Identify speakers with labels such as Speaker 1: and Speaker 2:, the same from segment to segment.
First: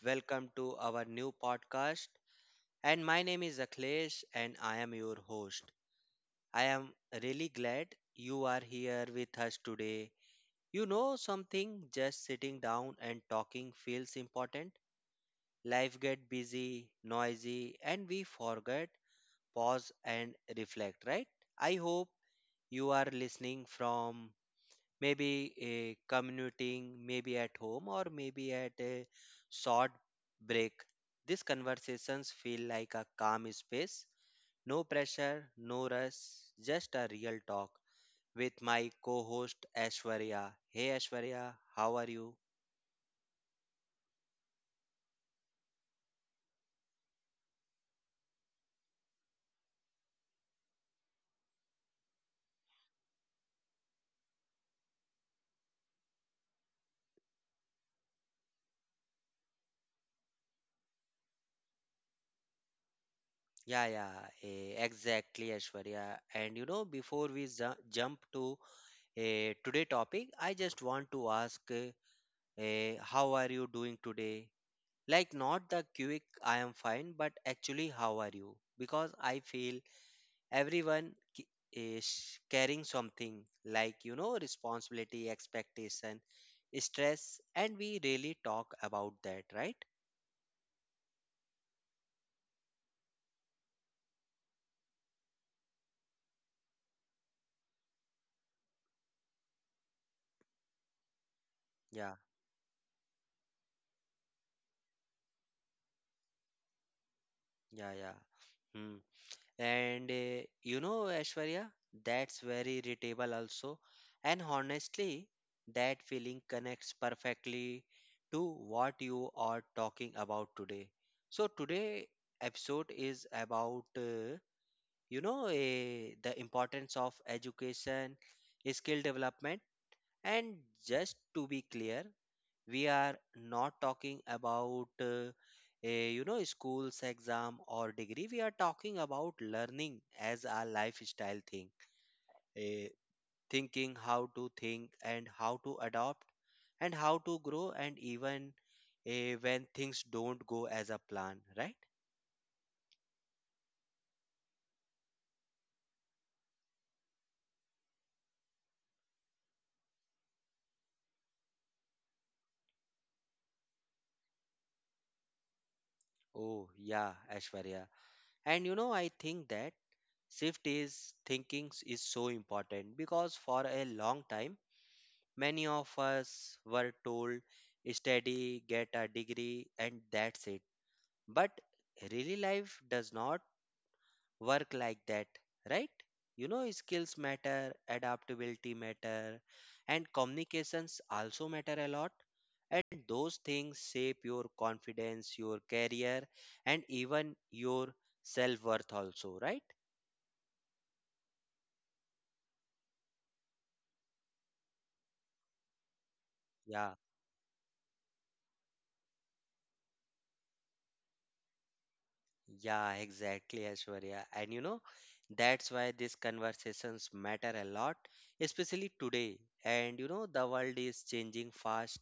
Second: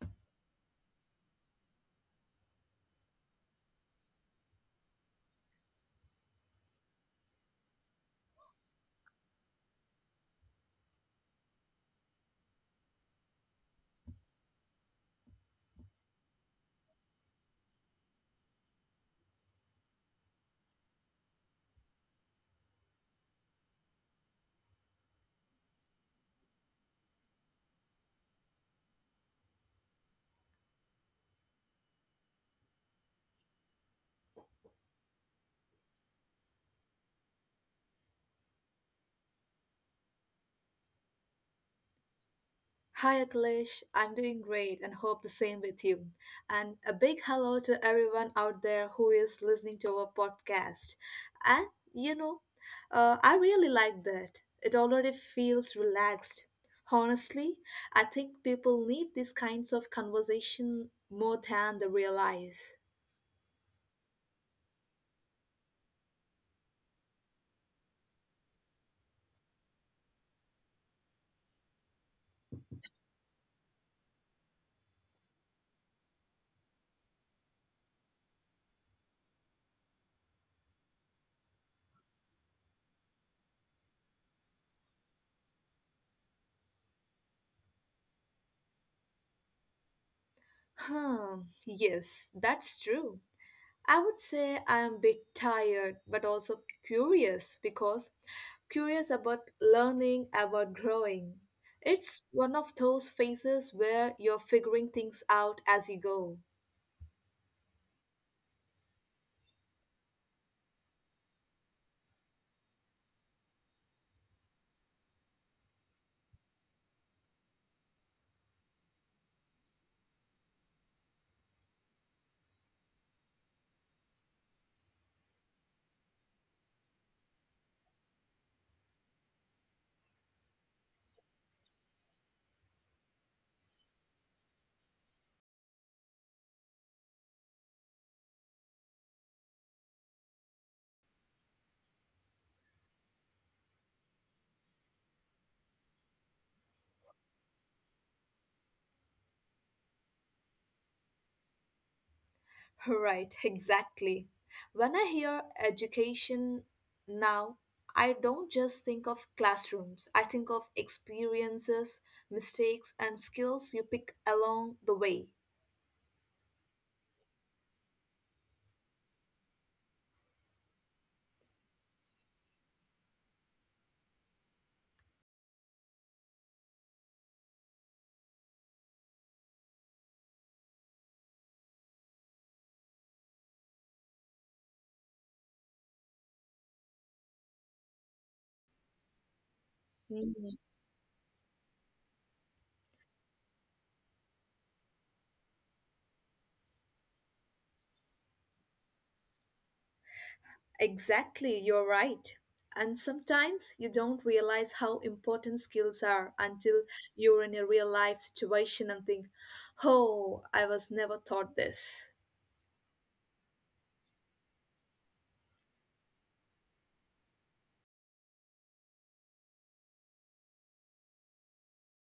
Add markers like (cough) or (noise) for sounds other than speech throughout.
Speaker 1: Welcome to our new podcast. And my name is Akhilesh, and I am your host. I am really glad you are here with us today. You know something, just sitting down and talking feels important. Life gets busy, noisy, and we forget, pause, and reflect, right? I hope you are listening from maybe a commuting, maybe at home, or maybe at a short break. These conversations feel like a calm space. No pressure, no rush, just a real talk with my co host Ashwarya. Hey Ashwarya, how are you?
Speaker 2: Hi Akhilesh, I'm doing great and hope the same with you. And a big hello to everyone out there who is listening to our podcast. And you know, I really like that. It already feels relaxed. Honestly, I think people need these kinds of conversation more than they realize.
Speaker 1: Yeah, yeah, exactly, Ashwarya. And you know, before we jump to today topic, I just want to ask, how are you doing today? Like, not the quick, I am fine, but actually, how are you? Because I feel everyone is carrying something like, you know, responsibility, expectation, stress, and we really talk about that, right?
Speaker 2: Hmm, yes, that's true. I would say I'm a bit tired, but also curious because curious about learning, about growing.
Speaker 1: Yeah,
Speaker 2: It's one of those phases where you're figuring things out as you go.
Speaker 1: yeah, yeah. Hmm. And you know, Ashwarya, that's very readable also. And honestly, that feeling connects perfectly to what you are talking about today. So today episode is about the importance of education, skill development, and just to be clear, we are not talking about a you know school's exam or degree, we are talking about learning as a lifestyle thing, eh, thinking how to think and how to adopt and how to grow and even when things don't go as a plan, right?
Speaker 2: (laughs) Right, exactly. When I hear education now, I don't just think of classrooms. I think of experiences, mistakes, and skills you pick along the way.
Speaker 1: Oh yeah, Ashwarya. And you know, I think that shift is thinking is so important because for a long time many of us were told study, get a degree, and that's it. But really, life does not work like that, right? You know, skills matter, adaptability matter, and communications also matter a lot. And those things shape your confidence, your career, and even your self worth, also, right?
Speaker 2: Exactly, you're right. And sometimes you don't realize how important skills are until
Speaker 1: Yeah.
Speaker 2: you're in a real life situation and think, oh, I was never taught this.
Speaker 1: Yeah, exactly, Aishwarya. And you know, that's why these conversations matter a lot, especially today. And you know, the world is changing fast,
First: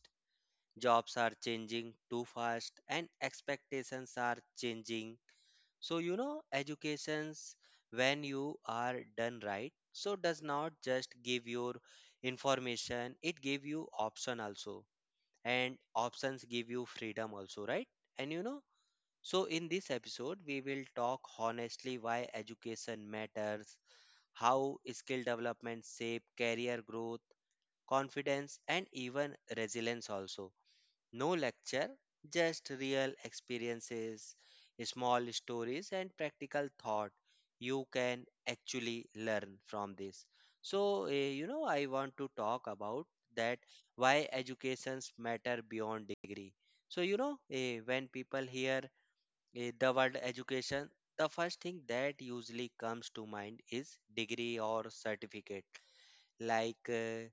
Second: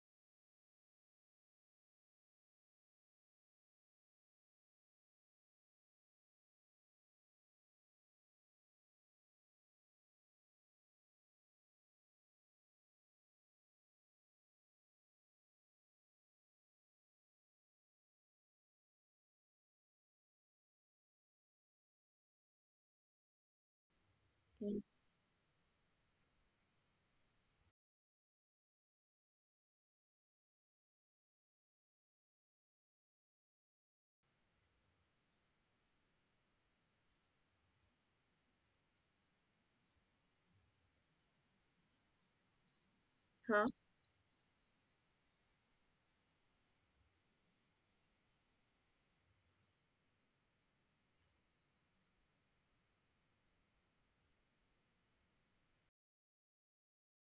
Speaker 1: jobs are changing too fast, and expectations are changing. So, you know, educations, when you are done right, so does not just give your information, it give you option also. And options give you freedom also, right? And you know, so, in this episode, we will talk honestly why education matters,
Speaker 2: Mm.
Speaker 1: how skill development shape career growth, confidence, and even resilience also. No lecture, just real experiences, small stories, and practical thought you can actually learn from this. So, you know, I want to talk about that
Speaker 2: Huh?
Speaker 1: why educations matter beyond degree. So, you know, when people hear the word education, the first thing that usually comes to mind is degree or certificate. Like,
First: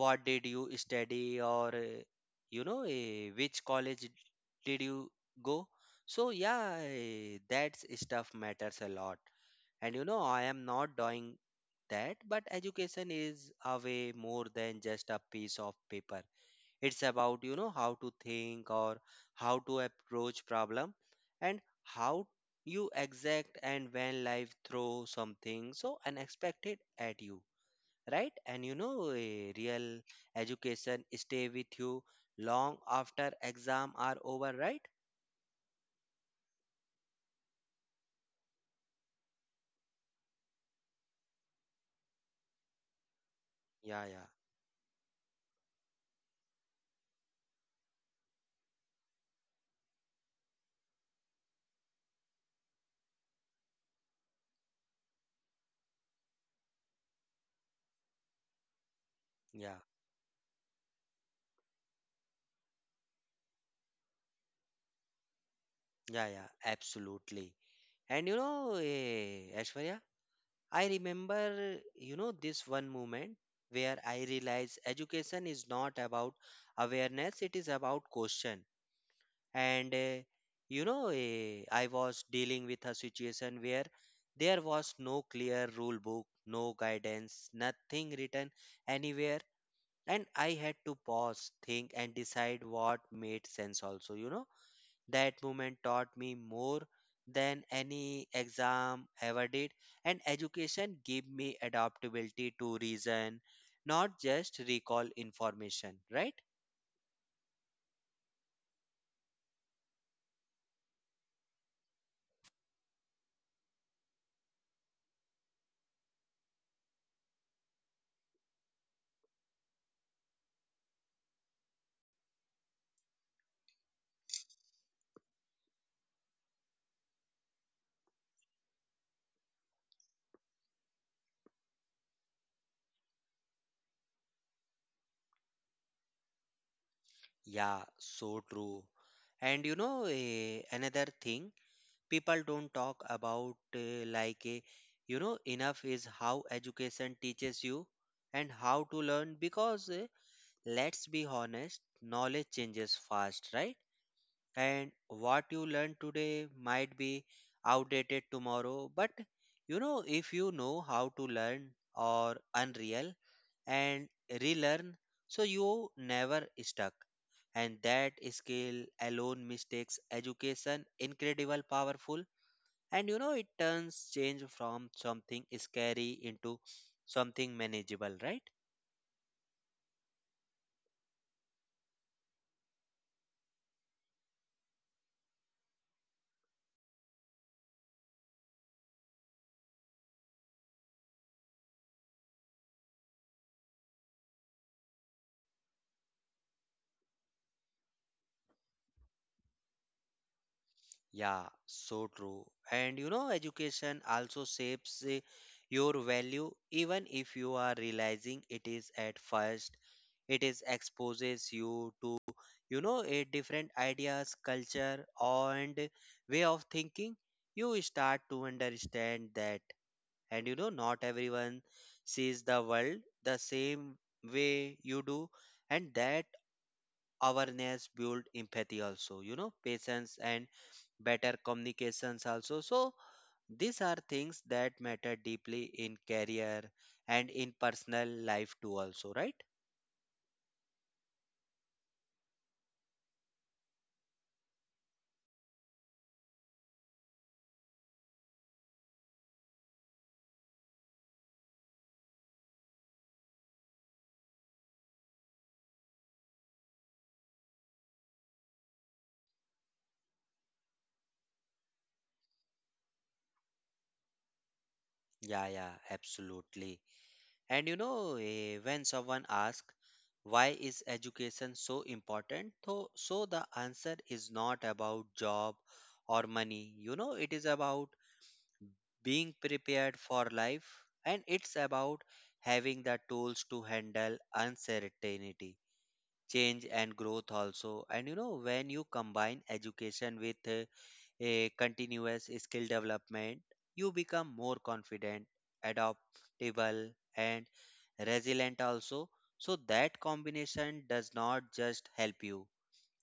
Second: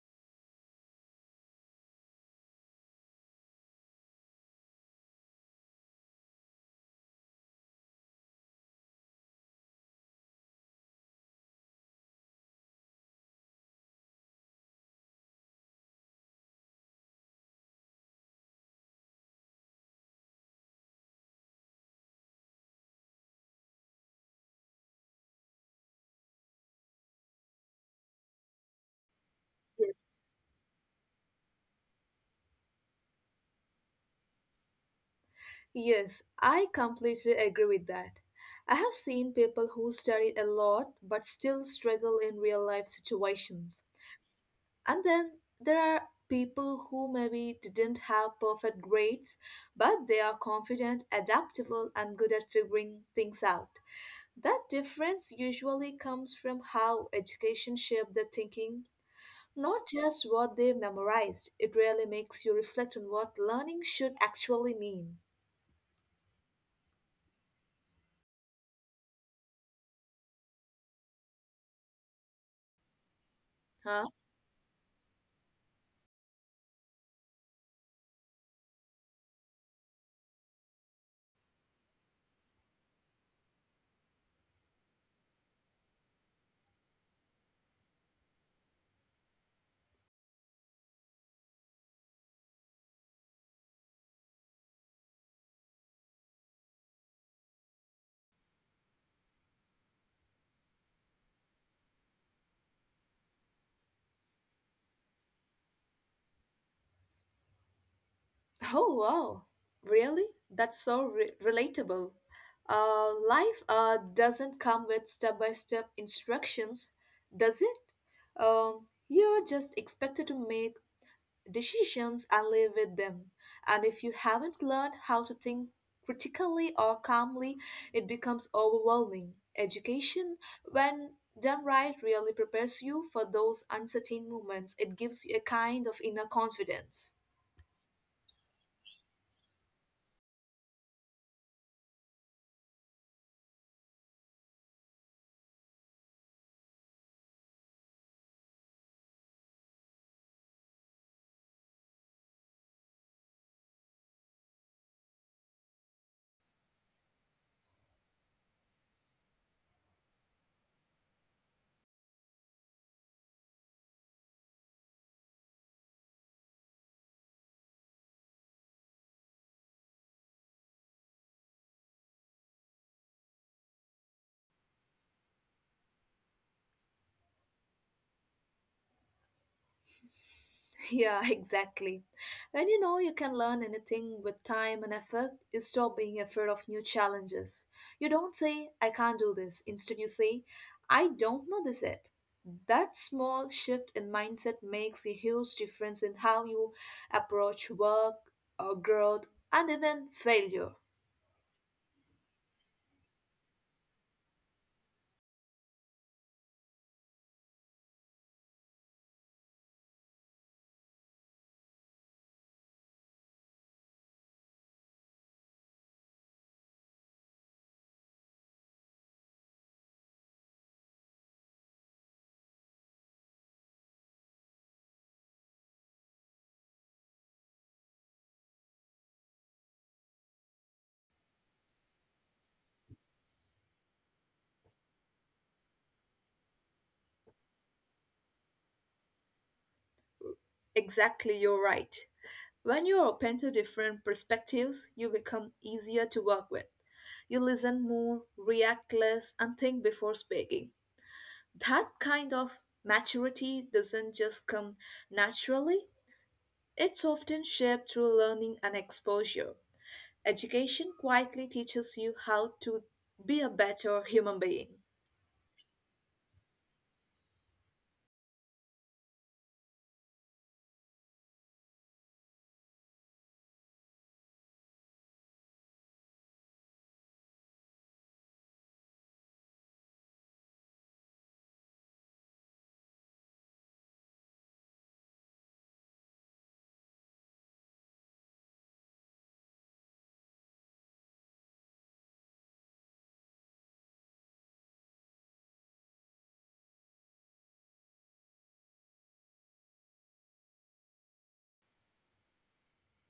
Speaker 1: what did you study, or you know, which college did you go? So, yeah, that stuff matters a lot. And you know, I am not doing that, but education is a way more than just a piece of paper. It's about, you know, how to think, or how to approach problem, and how you exact, and when life throw something so unexpected at you, right? And you know, a
Speaker 2: Yes.
Speaker 1: real education stay with you long after exam are over, right?
Speaker 2: Yes, I completely agree with that. I have seen people who studied a lot but still struggle in real life situations.
Speaker 1: yeah yeah
Speaker 2: And then there are people who maybe didn't have perfect grades, but they are confident, adaptable, and good at figuring things out. That difference usually comes from how education shaped their thinking,
Speaker 1: yeah
Speaker 2: not just what they memorized. It really makes you reflect on what learning should actually mean.
Speaker 1: yeah yeah Absolutely. And you know, Aishwarya, I remember, you know, this one moment
Speaker 2: Huh?
Speaker 1: where I realized education is not about awareness, it is about question. And, you know, I was dealing with a situation where there was no clear rule book, no guidance, nothing written anywhere. And I had to pause, think, and decide what made sense, also, you know, that moment taught me more than any exam ever did, and education gave me adaptability to reason, not just recall information, right?
Speaker 2: Oh, wow. Really? That's so relatable. Life doesn't come with step by step instructions, does it? You're just expected to make decisions and live with them. And if you haven't learned how to think critically or calmly, it becomes overwhelming. Education, when done right, really prepares you for those uncertain moments. It gives you a kind of inner confidence.
Speaker 1: Yeah, so true. And you know, another thing people don't talk about, you know, enough is how education teaches you and how to learn because, let's be honest, knowledge changes fast, right? And what you learn today might be outdated tomorrow, but you know, if you know how to learn or unreal and relearn, so you never stuck, and that skill alone mistakes education incredible powerful. And you know, it turns change from something scary into something manageable, right?
Speaker 2: Yeah, (laughs) exactly. When you know you can learn anything with time and effort, you stop being afraid of new challenges. You don't say, I can't do this. Instead, you say, I don't know this yet. That small shift in mindset makes a huge difference in how you approach work, growth, and even failure.
Speaker 1: Yeah, so true. And you know, education also shapes your value, even if you are realizing it is at first. It is exposes you to, you know, a different ideas, culture, and way of thinking. You start to understand that, and you know, not everyone sees the world the same way you do, and that awareness build empathy also. You know, patience and better communications also, so these are things that matter deeply in career and in personal life too also, right?
Speaker 2: Exactly, you're right. When you're open to different perspectives, you become easier to work with. You listen more, react less, and think before speaking. That kind of maturity doesn't just come naturally, it's often shaped through learning and exposure. Education quietly teaches you how to be a better human being.
Speaker 1: Yeah, yeah, absolutely. And you know, when someone asks why is education so important, so the answer is not about job or money, you know, it is about being prepared for life, and it's about having the tools to handle uncertainty, change and growth also. And you know, when you combine education with a continuous skill development, you become more confident, adaptable, and resilient also. So that combination does not just help you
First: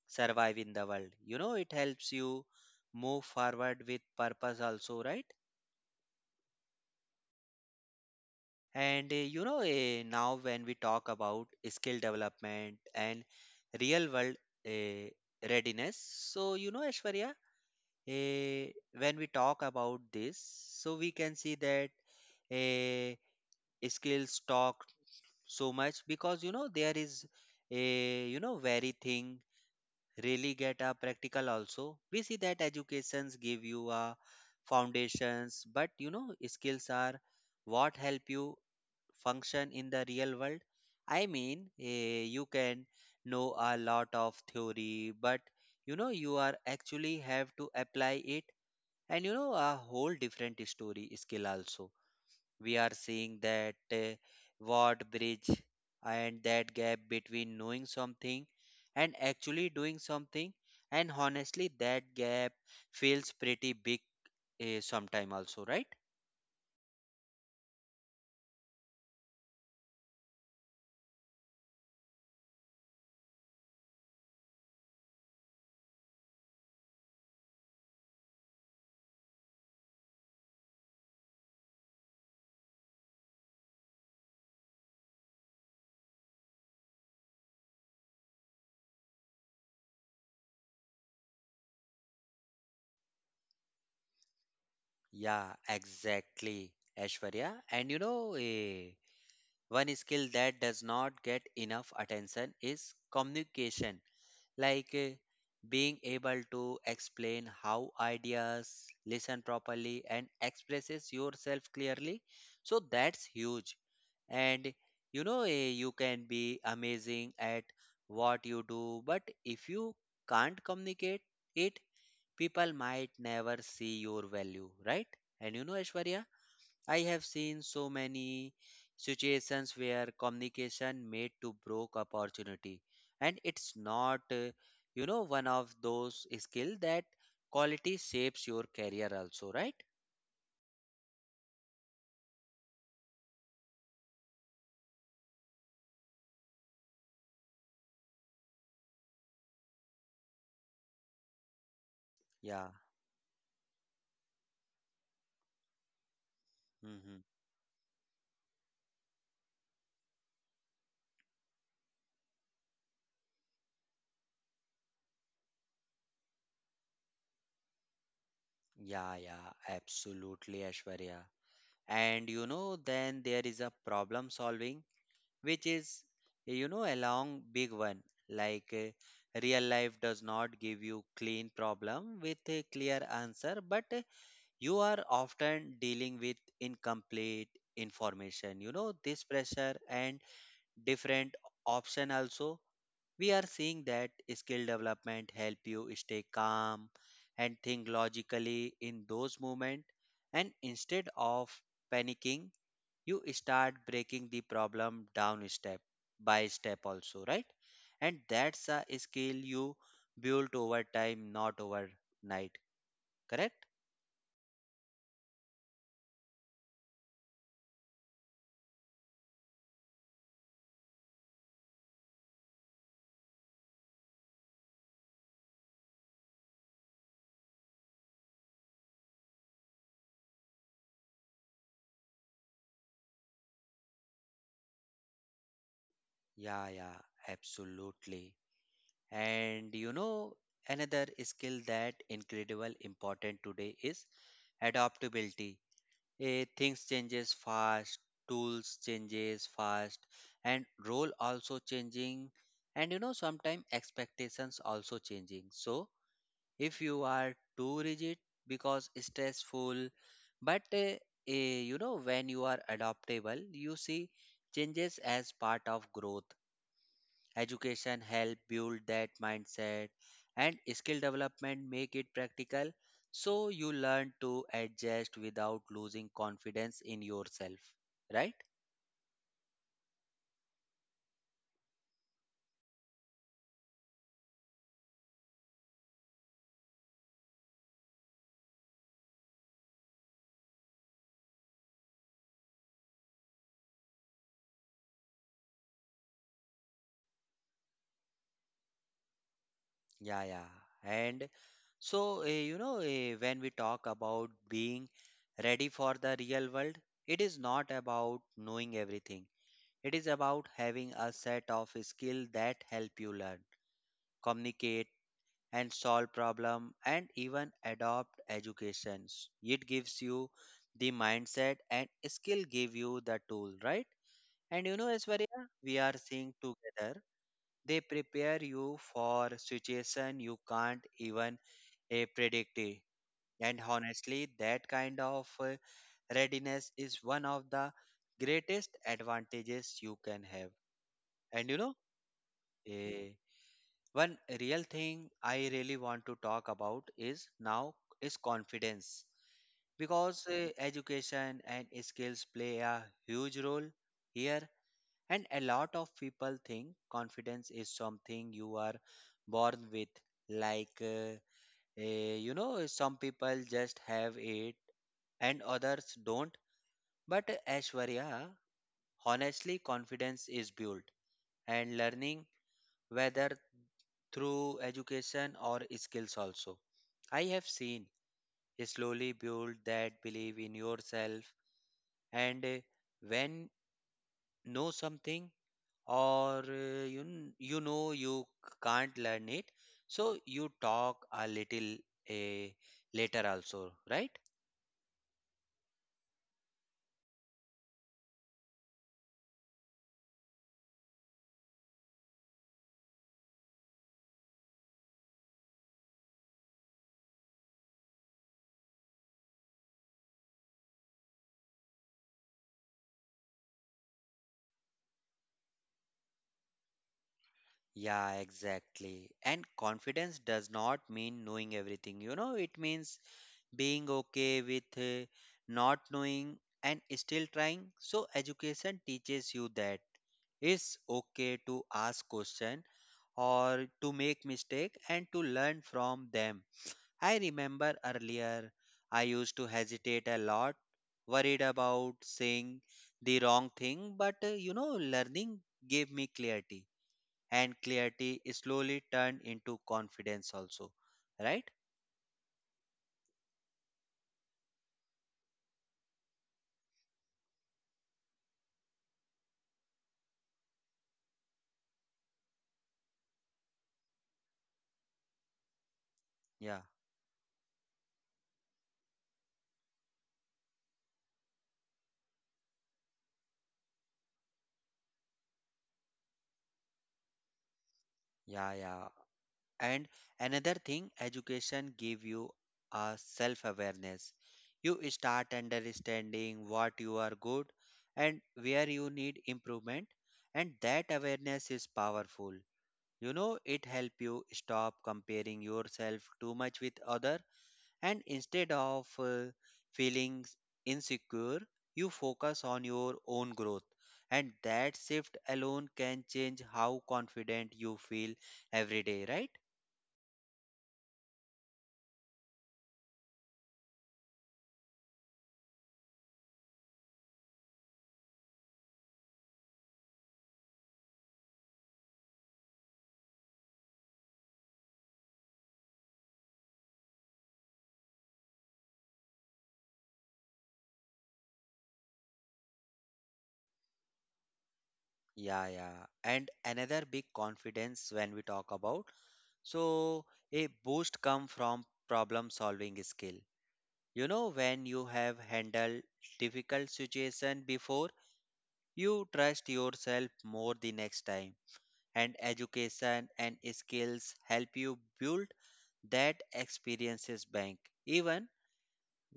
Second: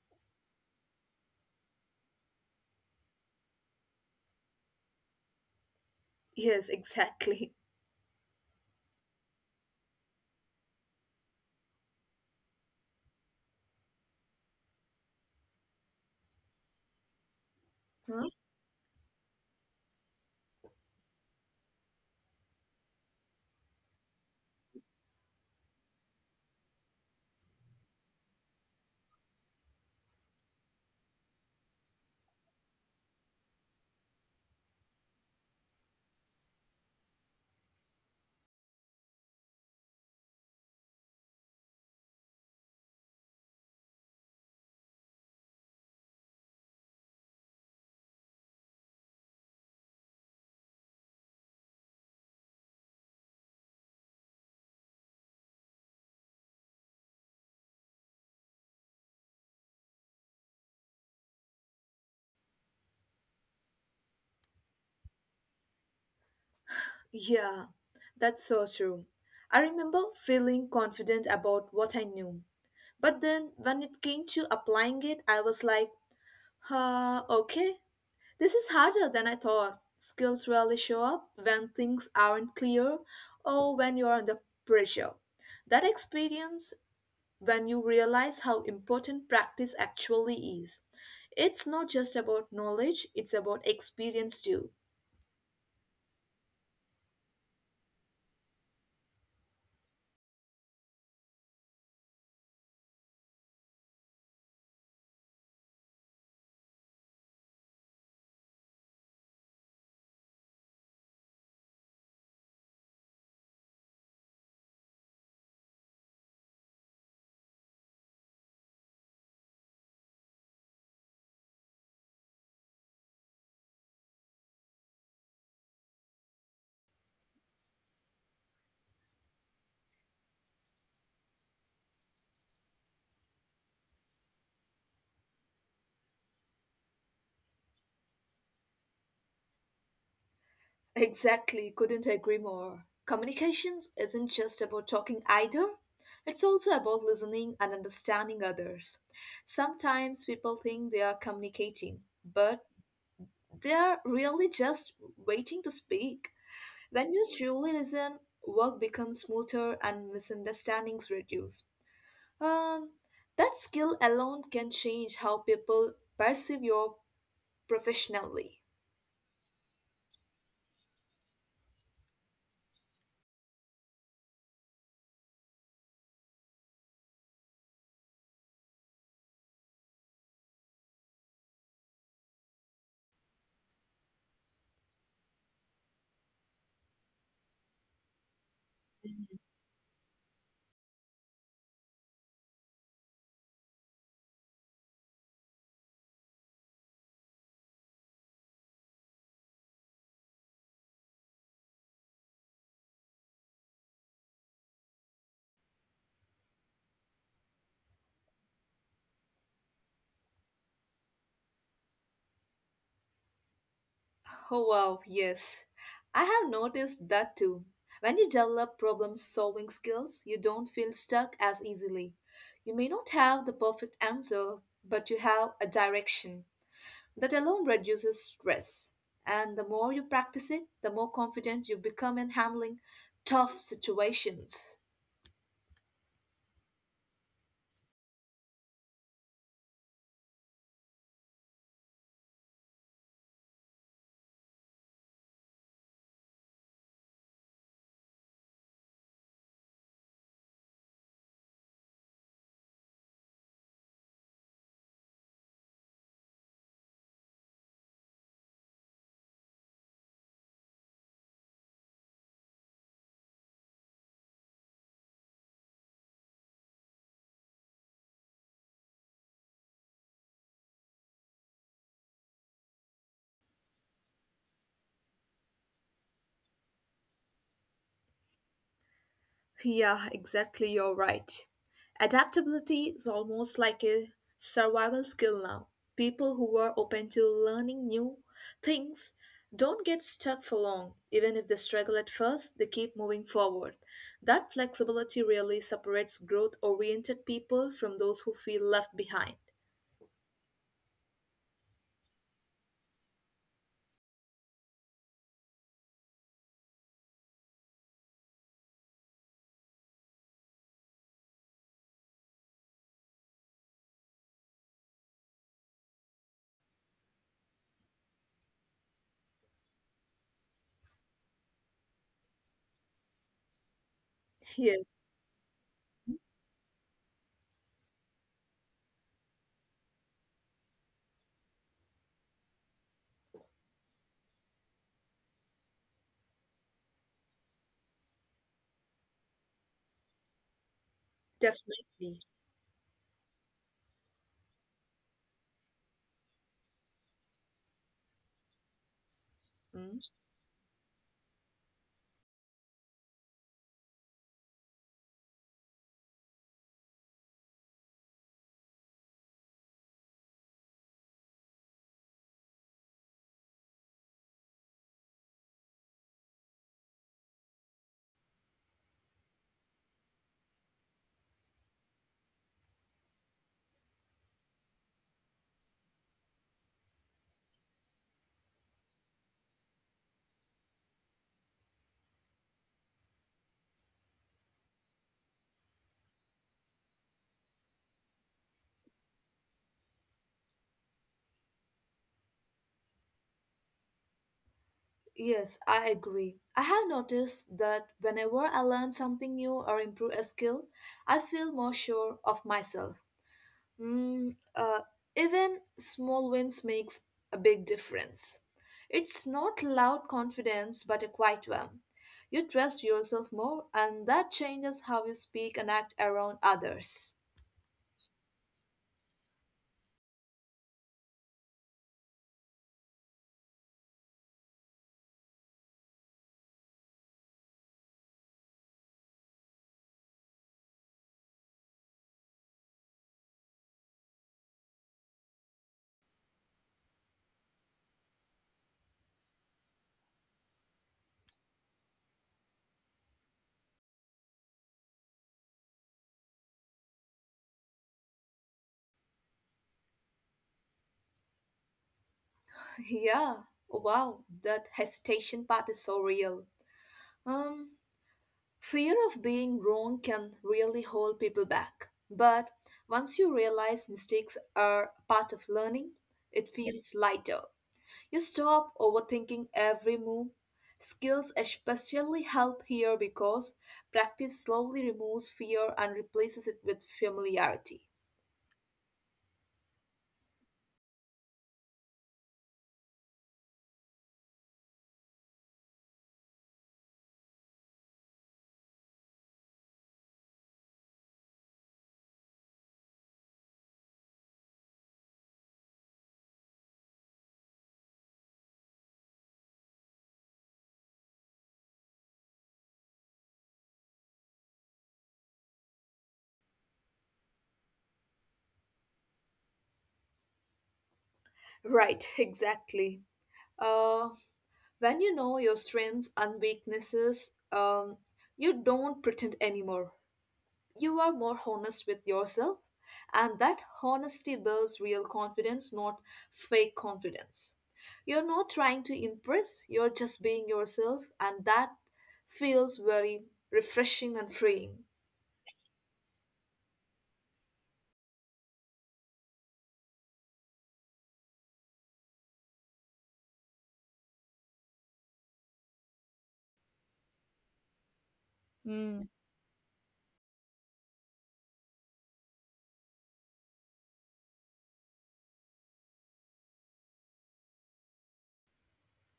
Speaker 1: survive in the world, you know, it helps you move forward with purpose also, right?
Speaker 2: Yes, (laughs) exactly.
Speaker 1: And you know, now when we talk about skill development and real world uh, readiness, so you know, Ashwarya,
Speaker 2: Huh?
Speaker 1: uh, when we talk about this, so we can see that uh, skills talk so much because you know there is a you know very thing really get a practical also, we see that educations give you a foundations, but you know skills are what help you function in the real world. I mean, you can know a lot of theory, but you know you are actually have to apply it, and you know a whole different story skill also. We are seeing that what bridge and that gap between knowing something and actually doing something, and honestly that gap feels pretty big, sometime also, right?
Speaker 2: Yeah, that's so true. I remember feeling confident about what I knew. But then when it came to applying it, I was like, okay, this is harder than I thought. Skills rarely show up when things aren't clear or when you're under pressure. That experience, when you realize how important practice actually is, it's not just about knowledge, it's about experience too.
Speaker 1: Yeah, exactly, Ashwarya. And you know, one skill that does not get enough attention is communication. Like, being able to explain how ideas listen properly and expresses yourself clearly, so that's huge. And you know, you can be amazing at what you do, but if you can't communicate it, people might never see your value, right? And you know, Aishwarya, I have seen so many situations where communication made to broke opportunity, and it's not you know one of those skill that quality shapes your career also, right?
Speaker 2: (laughs) Exactly, couldn't agree more. Communications isn't just about talking either. It's also about listening and understanding others. Sometimes people think they are communicating, but
Speaker 1: Yeah.
Speaker 2: they are really just waiting to speak. When you
Speaker 1: Hmm.
Speaker 2: truly listen, work becomes smoother and misunderstandings reduce. Um, that skill alone can change how people perceive you professionally.
Speaker 1: Yeah, yeah, absolutely, Ashwarya. And you know, then there is a problem solving which is, you know, a long big one. Like, real life does not give you clean problem with a clear answer, but you are often dealing with incomplete information, you know, this pressure and different option also. We are seeing that skill development help you stay calm and think logically in those moments, and instead of panicking, you start breaking the problem down step by step also, right? And that's a skill you build over time, not overnight, correct?
Speaker 2: Oh wow, yes. I have noticed that too. When you develop problem solving skills, you don't feel stuck as easily. You may not have the perfect answer, but you have a direction. That alone reduces stress. And the more you practice it, the more confident you become in handling tough situations.
Speaker 1: Yeah, yeah, absolutely. And you know, another skill that incredible important today is adaptability. Eh, things changes fast, tools changes fast, and role also changing. And you know, sometimes expectations also changing. So if you are too rigid because stressful, but you know, when you are adaptable, you see changes as part of growth. Education help build that mindset and skill development make it practical, so you learn to adjust without losing confidence in yourself, right?
Speaker 2: Yeah, exactly, you're right. Adaptability is almost like a survival skill now. People who are open to learning new things don't get stuck for long. Even if they struggle at first, they keep moving forward. That flexibility really separates growth oriented people from those who feel left behind.
Speaker 1: Yeah, yeah. And so, you know, when we talk about being ready for the real world, it is not about knowing everything. It is about having a set of skills that help you learn, communicate, and solve problem and even adopt educations, it gives you the mindset and skill give you the tool, right? And you
Speaker 2: Yes,
Speaker 1: know, Aishwarya, we are seeing together they prepare you for situation you can't even predict it. And honestly, that kind of readiness is one of the greatest advantages you can have. And you know,
Speaker 2: definitely.
Speaker 1: eh, one real thing I really want to talk about is now is confidence,
Speaker 2: Mm.
Speaker 1: because education and skills play a huge role here. And a lot of people think confidence is something you are born with, like, you know, some people just have it and others don't. But Ashwarya, honestly, confidence is built and learning, whether through education or skills also. I have seen slowly build that belief in yourself, and when know something, or you know you can't learn it, so you talk a little uh, later also, right?
Speaker 2: Yes, I agree. I have noticed that whenever I learn something new or improve a skill, I feel more sure of myself. Mm, uh, Even small wins makes a big difference. It's not loud confidence, but a quiet one. You trust yourself more, and that changes how you speak and act around others.
Speaker 1: Yeah, exactly. And confidence does not mean knowing everything. You know, it means being okay with not knowing and still trying. So education teaches you that it's okay to ask question or to make mistake and to learn from them. I remember earlier I used to hesitate a lot, worried about saying the wrong thing, but you know, learning gave me clarity, and clarity slowly turned into confidence also, right?
Speaker 2: (laughs) Yeah, wow, that hesitation part is so real. Um, Fear of being wrong can really hold people back. But once you realize mistakes are part of learning, it
Speaker 1: yeah
Speaker 2: feels lighter. You stop overthinking every move. Skills especially help here because practice slowly removes fear and replaces it with familiarity.
Speaker 1: yeah yeah And another thing, education give you a self awareness. You start understanding what you are good and where you need improvement, and that awareness is powerful. You know, it help you stop comparing yourself too much with other, and instead of feeling insecure, you focus on your own growth. And that shift alone can change how confident you feel every day, right?
Speaker 2: Right, (laughs) exactly. Uh, when you know your strengths and weaknesses, you don't pretend anymore. You are more honest with yourself, and that honesty builds real confidence, not fake confidence. You're not trying to impress, you're just being yourself, and that feels very refreshing and freeing.
Speaker 1: Yeah, yeah. And another big confidence when we talk about. So a boost come from problem solving skill. You know, when you have handled difficult situation before,
Speaker 2: Mm.
Speaker 1: you trust yourself more the next time. And education and skills help you build that experiences bank. Even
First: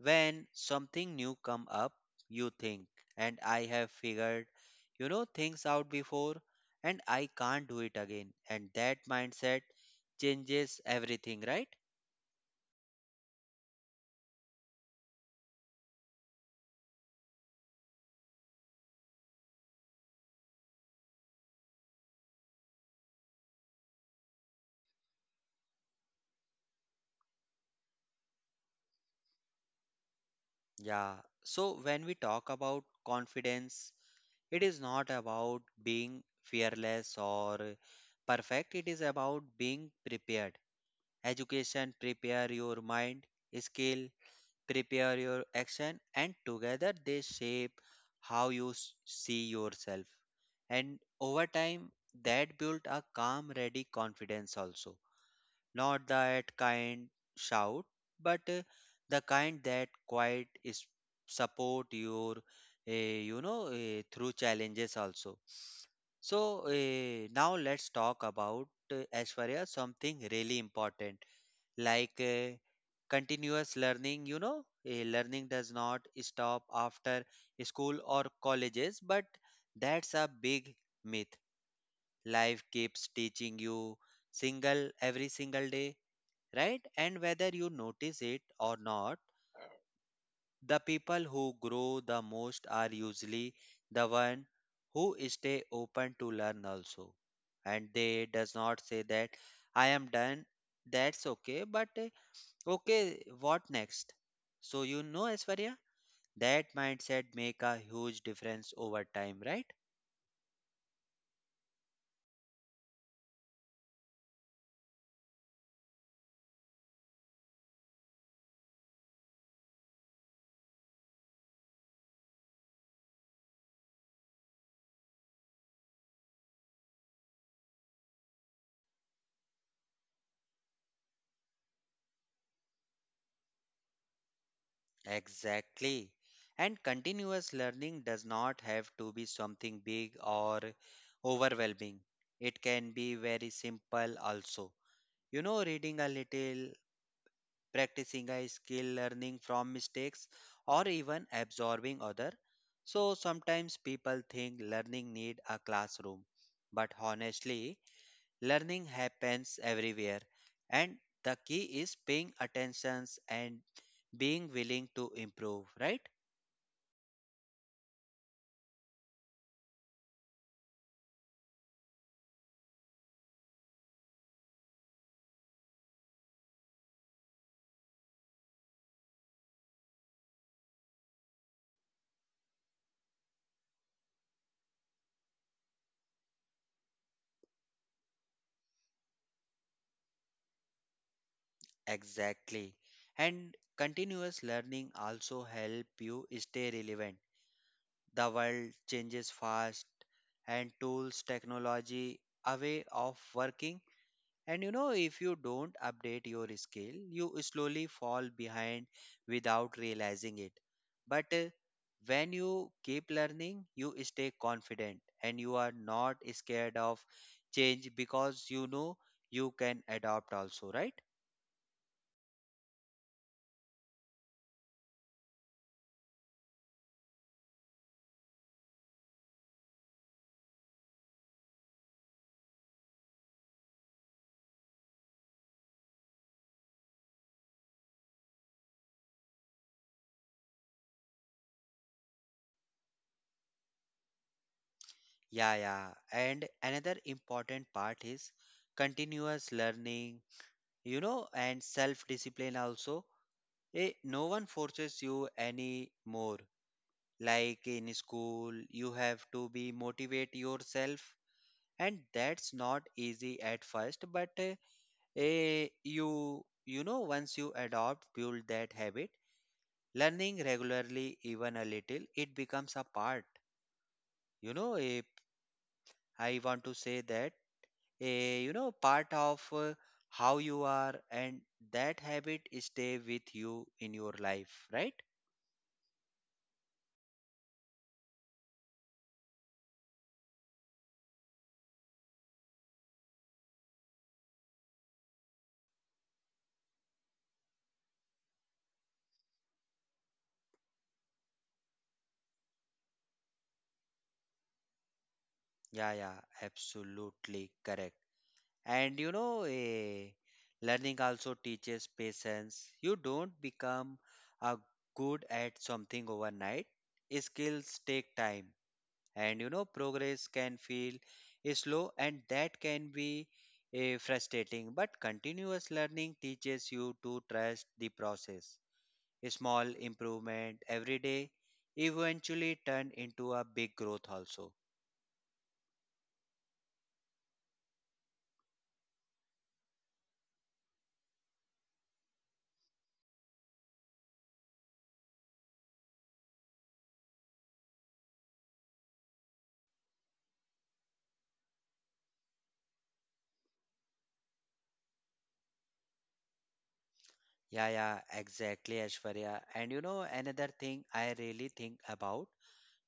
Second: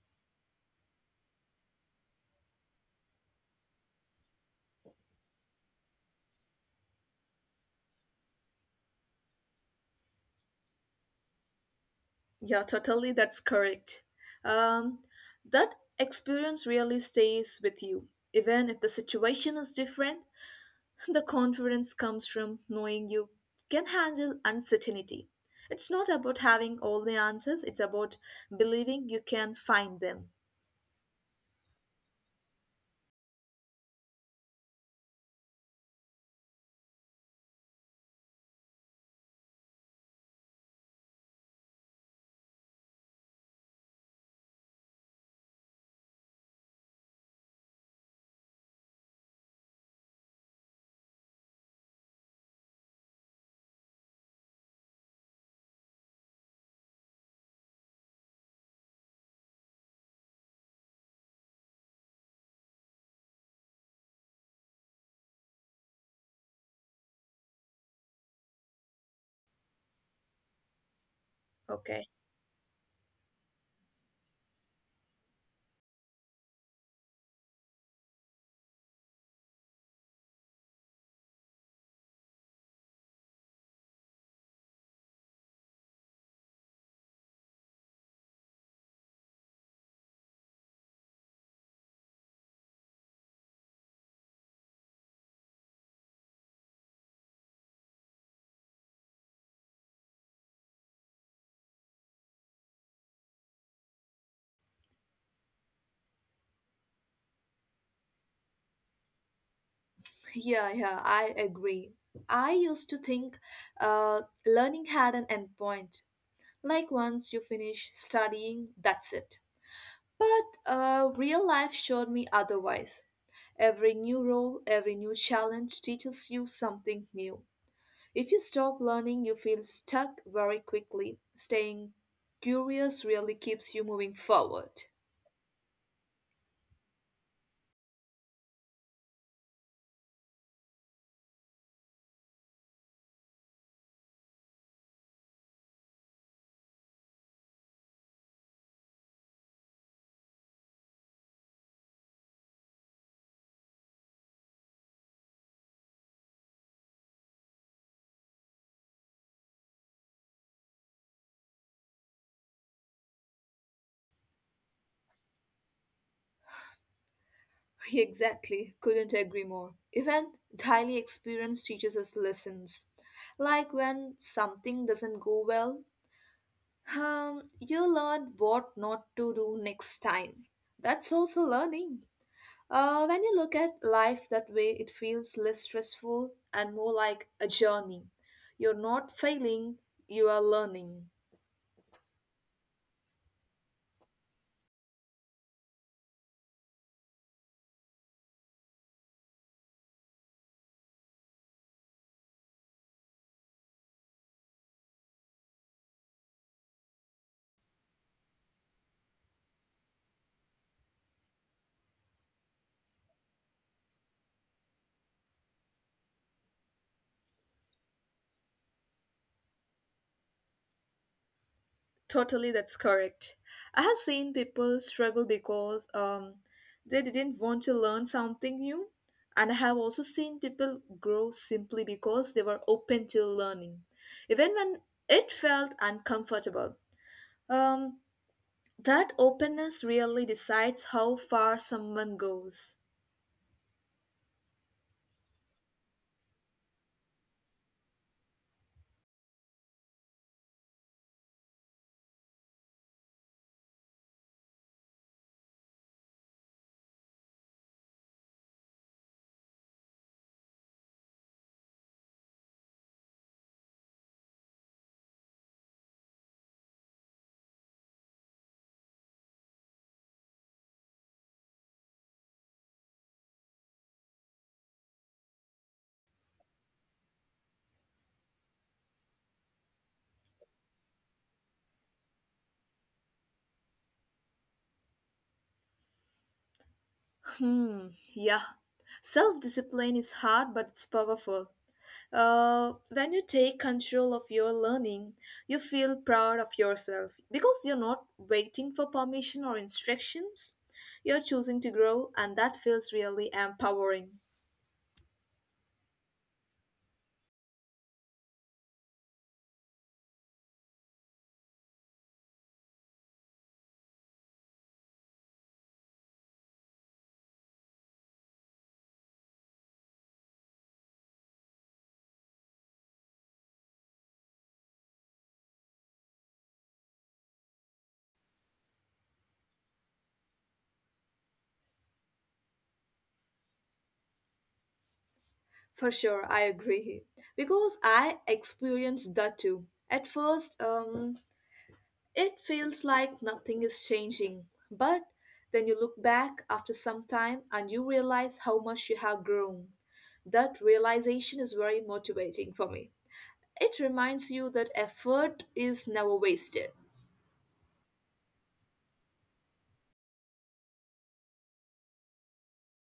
Speaker 1: when something new come up, you think and I have figured, you know, things out before and I can't do it again, and that mindset changes everything, right?
Speaker 2: Yeah, totally, that's correct. um, that experience really stays with you even if the situation is different. The confidence comes from knowing you can handle uncertainty. It's not about having all the answers, it's about believing you can find them.
Speaker 1: Yeah. So when we talk about confidence, it is not about being fearless or perfect, it is about being prepared. Education prepare your mind, skill prepare your action, and together they shape how you see yourself. And over time, that built a calm, ready confidence also. Not that kind shout, but the kind that quite is support your, you know, through challenges also. So now let's talk about Aishwarya something really important,
Speaker 2: Okay.
Speaker 1: like continuous learning. You know, learning does not stop after school or colleges, but that's a big myth. Life keeps teaching you single every single day, right? And whether you notice it or not, the people who grow the most are usually the one who stay open to learn also. And they does not say that I am done. That's okay, but okay, what next? So you know, Aishwarya, that mindset make a huge difference over time, right?
Speaker 2: Yeah, yeah, I agree. I used to think uh, learning had an endpoint. Like once you finish studying, that's it. But real life showed me otherwise. Every new role, every new challenge teaches you something new. If you stop learning, you feel stuck very quickly. Staying curious really keeps you moving forward.
Speaker 1: Exactly. And continuous learning does not have to be something big or overwhelming. It can be very simple also. You know, reading a little, practicing a skill, learning from mistakes, or even absorbing other. So sometimes people think learning need a classroom, but honestly, learning happens everywhere, and the key is paying attentions and being willing to improve, right?
Speaker 2: (laughs) Exactly, couldn't agree more. Even daily experience teaches us lessons. Like when something doesn't go well, you learn what not to do next time. That's also learning. When you look at life that way, it feels less stressful and more like a journey. You're not failing, you are learning.
Speaker 1: Exactly. And continuous learning also help you stay relevant. The world changes fast, and tools, technology, a way of working. And you know, if you don't update your skill, you slowly fall behind without realizing it. But when you keep learning, you stay confident and you are not scared of change, because you know you can adapt also, right?
Speaker 2: Totally, that's correct. I have seen people struggle because they didn't want to learn something new, and I have also seen people grow simply because they were open to learning, even when it felt uncomfortable. Um, that openness really decides how far someone goes.
Speaker 1: Yeah, yeah. And another important part is continuous learning, you know, and self discipline also. No one forces you anymore. Like in school, you have to be motivate yourself, and that's not easy at first, but you know, once you adopt build that habit, learning regularly even a little, it becomes a part. You know, I want to say that you know, part of how you are, and that habit stay with you in your life, right?
Speaker 2: Hmm, yeah. Self discipline is hard, but it's powerful. When you take control of your learning, you feel proud of yourself because you're not waiting for permission or instructions. You're choosing to grow, and that feels really empowering.
Speaker 1: Yeah, yeah, absolutely correct. And you know, learning also teaches patience. You don't become a good at something overnight. Skills take time, and you know, progress can feel slow, and that can be frustrating. But continuous learning teaches you to trust the process. Small improvement every day eventually turn into a big growth also.
Speaker 2: For sure, I agree. Because I experienced that too. At first, it feels like nothing is changing. But then you look back after some time and you realize how much you have grown. That realization is very motivating for me. It reminds you that effort is never wasted.
Speaker 1: Yeah, yeah, exactly, Ashwarya. And you know, another thing I really think about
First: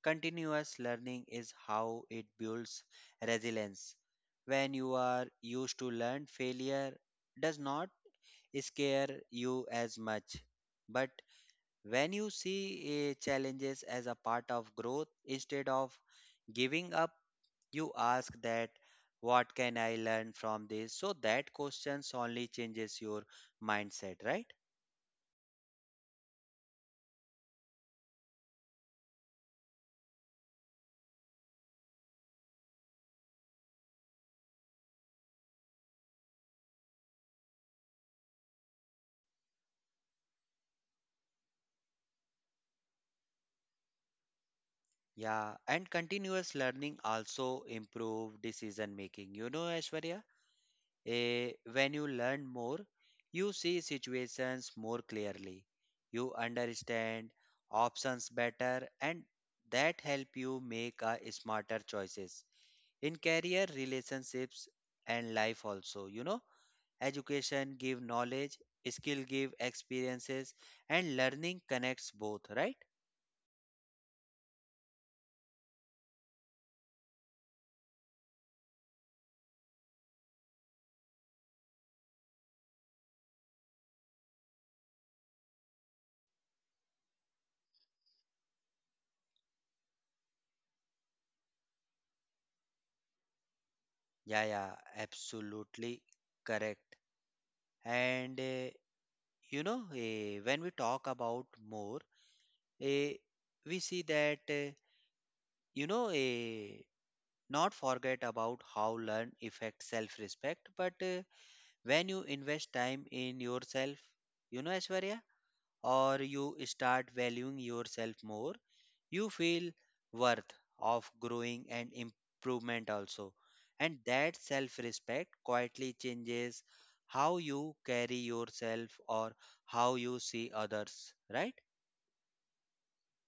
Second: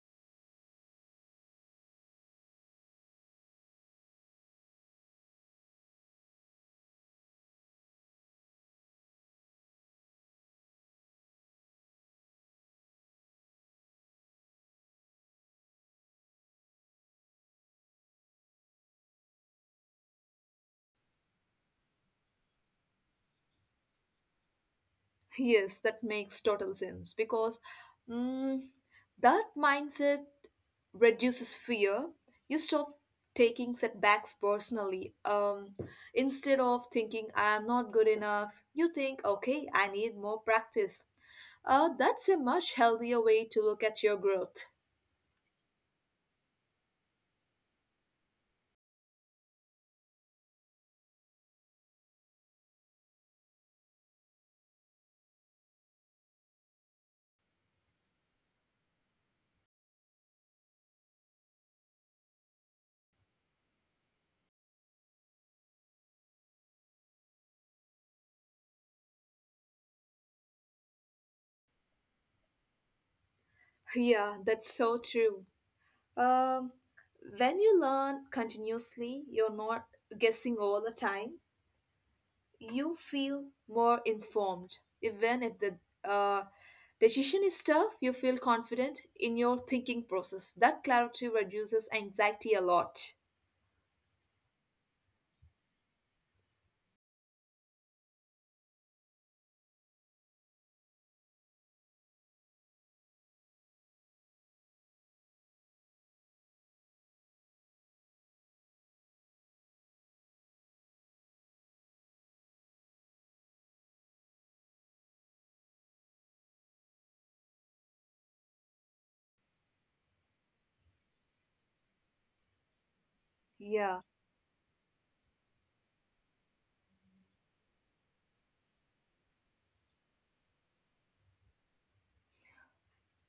Speaker 1: continuous learning is how it builds resilience. When you are used to learn, failure does not scare you as much. But when you see challenges as a part of growth instead of giving up, you ask that what can I learn from this? So that questions only changes your mindset, right?
Speaker 2: Yes, that makes total sense because mm, that mindset reduces fear. You stop taking setbacks personally. Instead of thinking, I am not good enough, you think, okay, I need more practice. That's a much healthier way to look at your growth.
Speaker 1: Yeah, and continuous learning also improve decision making. You know, Aishwarya, when you learn more, you see situations more clearly. You understand options better, and that help you make smarter choices in career, relationships, and life also. You know, education give knowledge, skill give experiences, and learning connects both, right?
Speaker 2: (laughs) Yeah, that's so true. Um, when you learn continuously, you're not guessing all the time. You feel more informed. Even if the uh, decision is tough, you feel confident in your thinking process. That clarity reduces anxiety a lot.
Speaker 1: Yeah, yeah, absolutely correct. And you know, when we talk about more, eh, we see that you know, not forget about how learn affects self-respect. But when you invest time in yourself, you know, Ashwarya, or you start valuing yourself more, you feel worth of growing and improvement also, and
Speaker 2: Yeah,
Speaker 1: that self respect quietly changes how you carry yourself or how you see others, right?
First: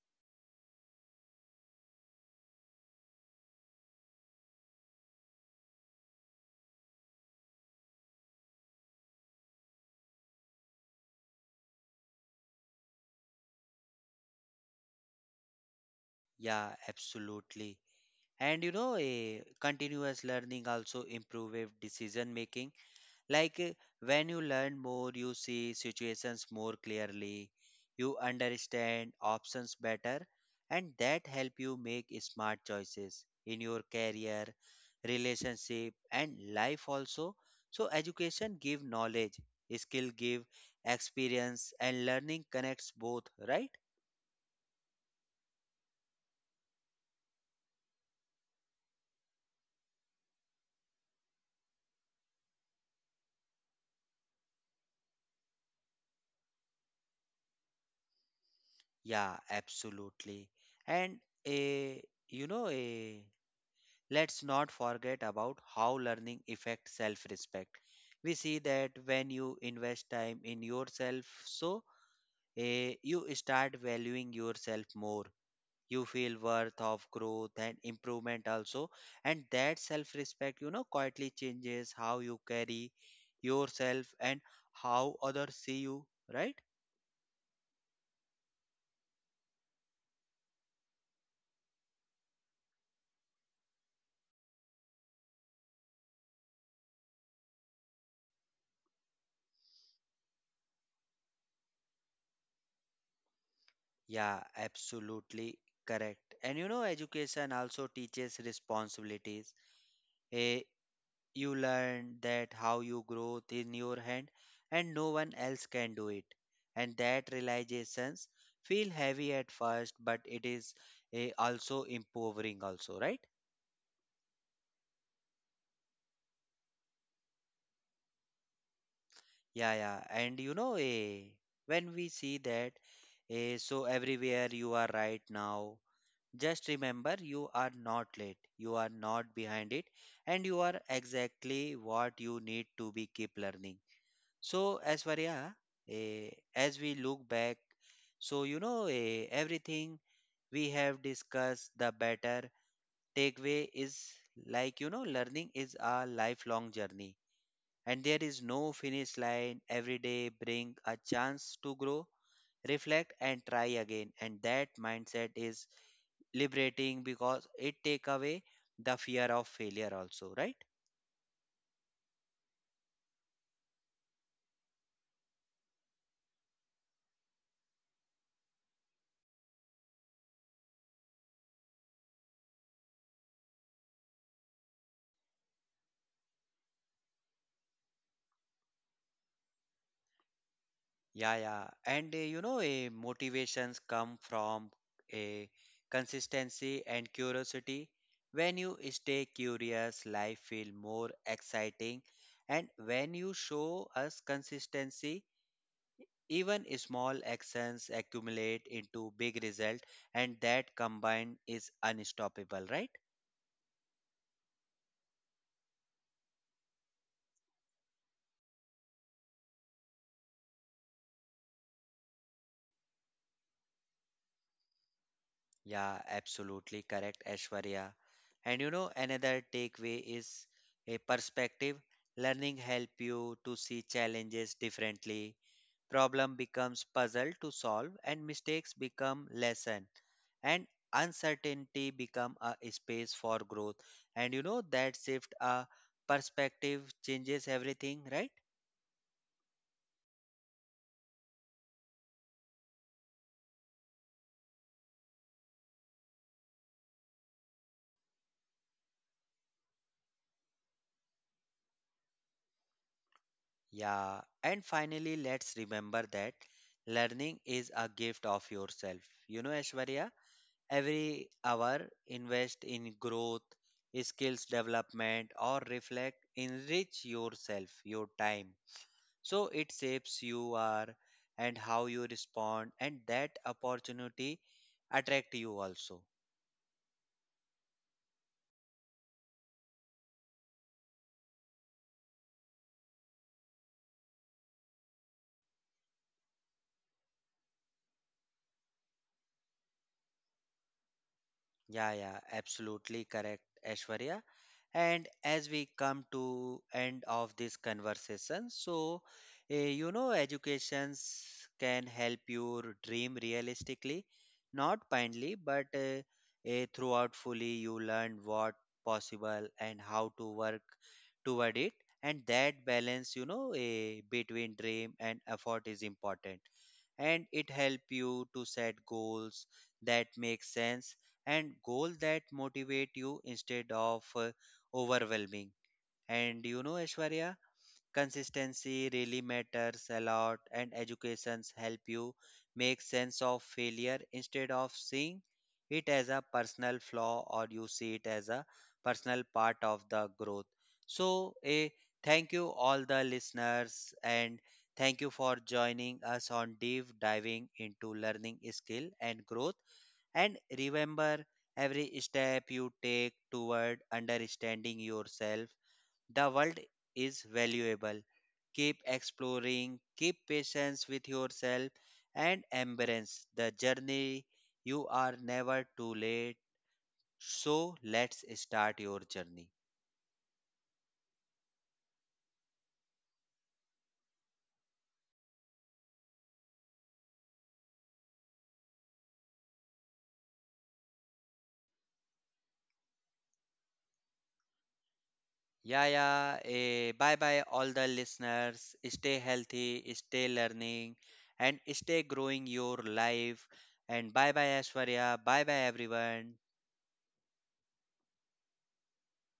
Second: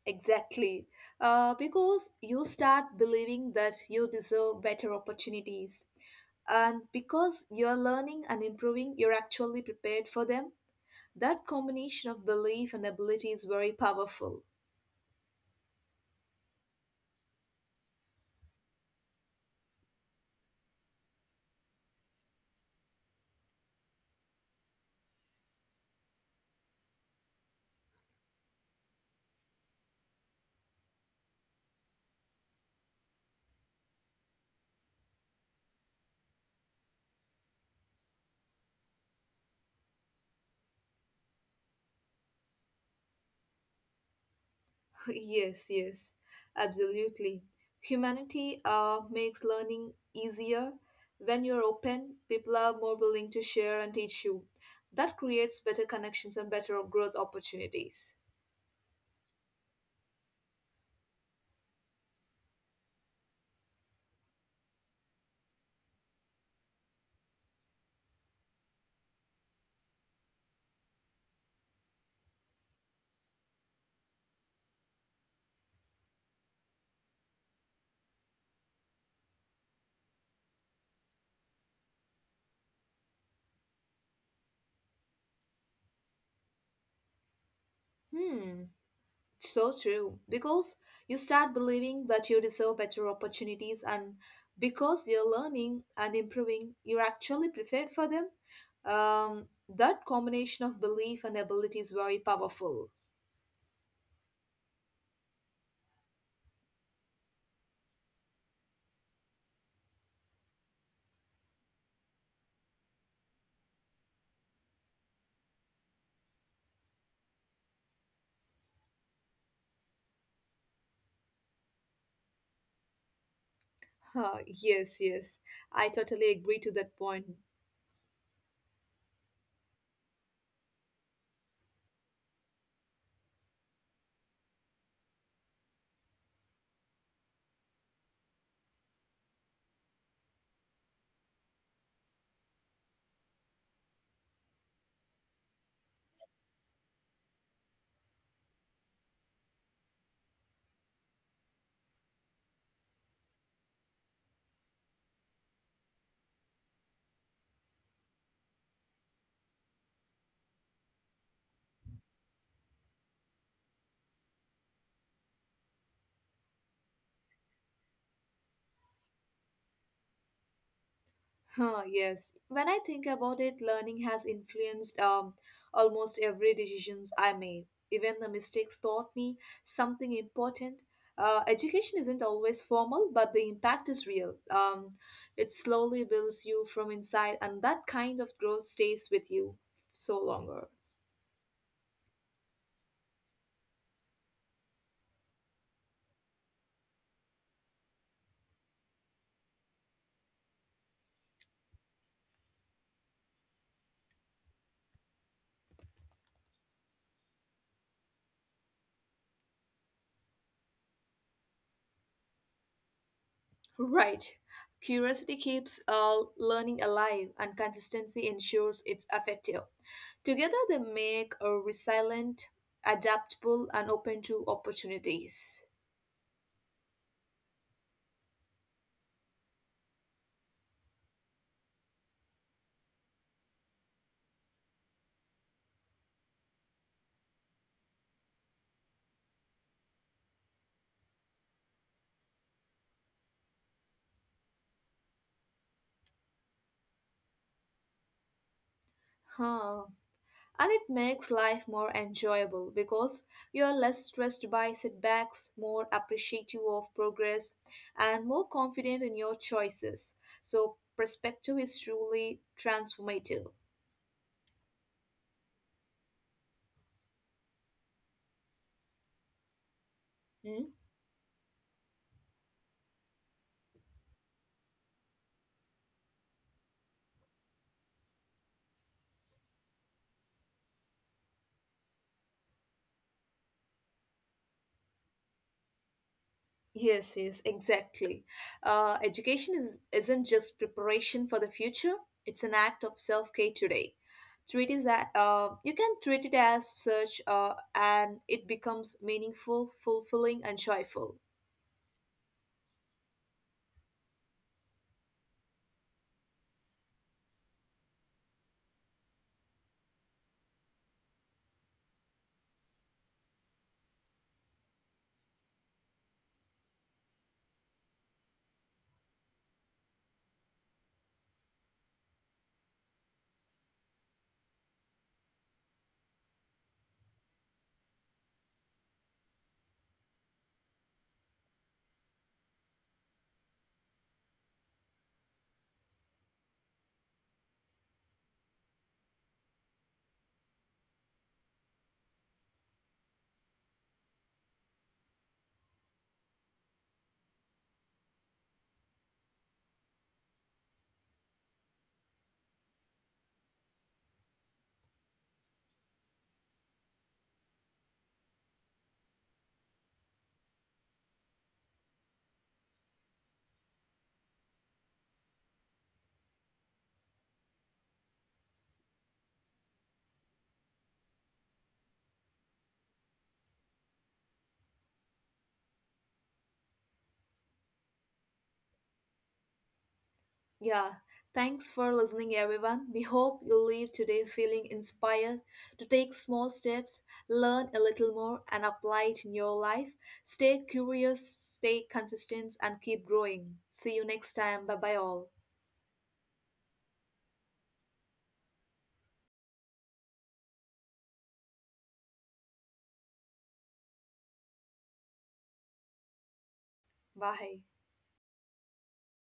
Speaker 2: exactly. Because you start believing that you deserve better opportunities. And because you're learning and improving, you're actually prepared for them. That combination of belief and ability is very powerful.
Speaker 1: Yeah, absolutely. And you know, a continuous learning also improves decision making. Like when you learn more, you see situations more clearly, you understand options better, and that help you make smart choices in your career, relationship, and life also. So education give knowledge, skill give experience, and learning connects both, right?
Speaker 2: Yes, yes, absolutely. Humanity makes learning easier. When you're open, people are more willing to share and teach you. That creates better connections and better growth opportunities.
Speaker 1: Yeah, absolutely. And a you know a Let's not forget about how learning affects self-respect. We see that when you invest time in yourself, so you start valuing yourself more. You feel worth of growth and improvement also, and that self-respect, you know, quietly changes how you carry yourself and how others see you, right?
Speaker 2: Hmm, so true. Because you start believing that you deserve better opportunities, and because you're learning and improving, you're actually prepared for them. Um, that combination of belief and ability is very powerful.
Speaker 1: Yeah, absolutely correct. And you know, education also teaches responsibilities. Eh, You learn that how you grow in your hand and no one else can do it. And that realizations feel heavy at first, but it is also empowering also, right?
Speaker 2: Huh, yes, yes. I totally agree to that point.
Speaker 1: Yeah, yeah. And you know, when we see that, so everywhere you are right now, just remember you are not late, you are not behind it, and you are exactly what you need to be keep learning. So, as Varya, as we look back, so you know, everything we have discussed, the better takeaway is, like, you know, learning is a lifelong journey and there is no finish line. Every day bring a chance to grow, reflect and try again. And that mindset is liberating because it take away the fear of failure also, right?
Speaker 2: Huh, yes. When I think about it, learning has influenced almost every decisions I made. Even the mistakes taught me something important. Education isn't always formal, but the impact is real. It slowly builds you from inside, and that kind of growth stays with you so longer.
Speaker 1: Yeah, yeah. And you know, motivations come from a consistency and curiosity. When you stay curious, life feel more exciting. And when you show us consistency, even small actions accumulate into big result, and that combined is unstoppable, right?
Speaker 2: Right. Curiosity keeps learning alive and consistency ensures it's effective. Together, they make a resilient, adaptable, and open to opportunities.
Speaker 1: Yeah, absolutely correct, Ashwarya. And you know, another takeaway is a perspective. Learning help you to see challenges differently. Problem becomes puzzle to solve and mistakes become lesson, and uncertainty become a space for growth. And you know that shift a perspective changes everything, right?
Speaker 2: Huh. And it makes life more enjoyable because you're less stressed by setbacks, more appreciative of progress, and more confident in your choices. So, perspective is truly transformative.
Speaker 1: Yeah. And finally, let's remember that learning is a gift of yourself. You know, Ashwarya? Every hour invest in growth, skills development, or reflect, enrich yourself, your time. So it shapes you are and how you respond, and that opportunity attract you also.
Speaker 2: Yes, yes, exactly. Education isn't just preparation for the future, it's an act of self care today. Treat is that you can treat it as such, and it becomes meaningful, fulfilling, and joyful.
Speaker 1: Yeah, yeah, absolutely correct, Aishwarya. And as we come to end of this conversation, so you know, educations can help your dream realistically, not blindly, but throughout fully you learn what possible and how to work toward it, and that balance, you know, between dream and effort is important, and it help you to set goals that make sense and goal that motivate you instead of overwhelming. And you know, Aishwarya, consistency really matters a lot, and educations help you make sense of failure instead of seeing it as a personal flaw, or you see it as a personal part of the growth. So a thank you all the listeners, and thank you for joining us on deep diving into learning skill and growth. And remember, every step you take toward understanding yourself, the world, is valuable. Keep exploring, keep patience with yourself, and embrace the journey. You are never too late. So let's start your journey.
Speaker 2: Yeah, thanks for listening, everyone. We hope you leave today feeling inspired to take small steps, learn a little more, and apply it in your life. Stay curious, stay consistent, and keep growing. See you next time. Bye bye, all.
Speaker 1: Yeah, yeah. Bye bye, all the listeners. Stay healthy, stay learning, and stay growing your life. And bye bye, Ashwarya. Bye bye, everyone.
Speaker 2: Bye.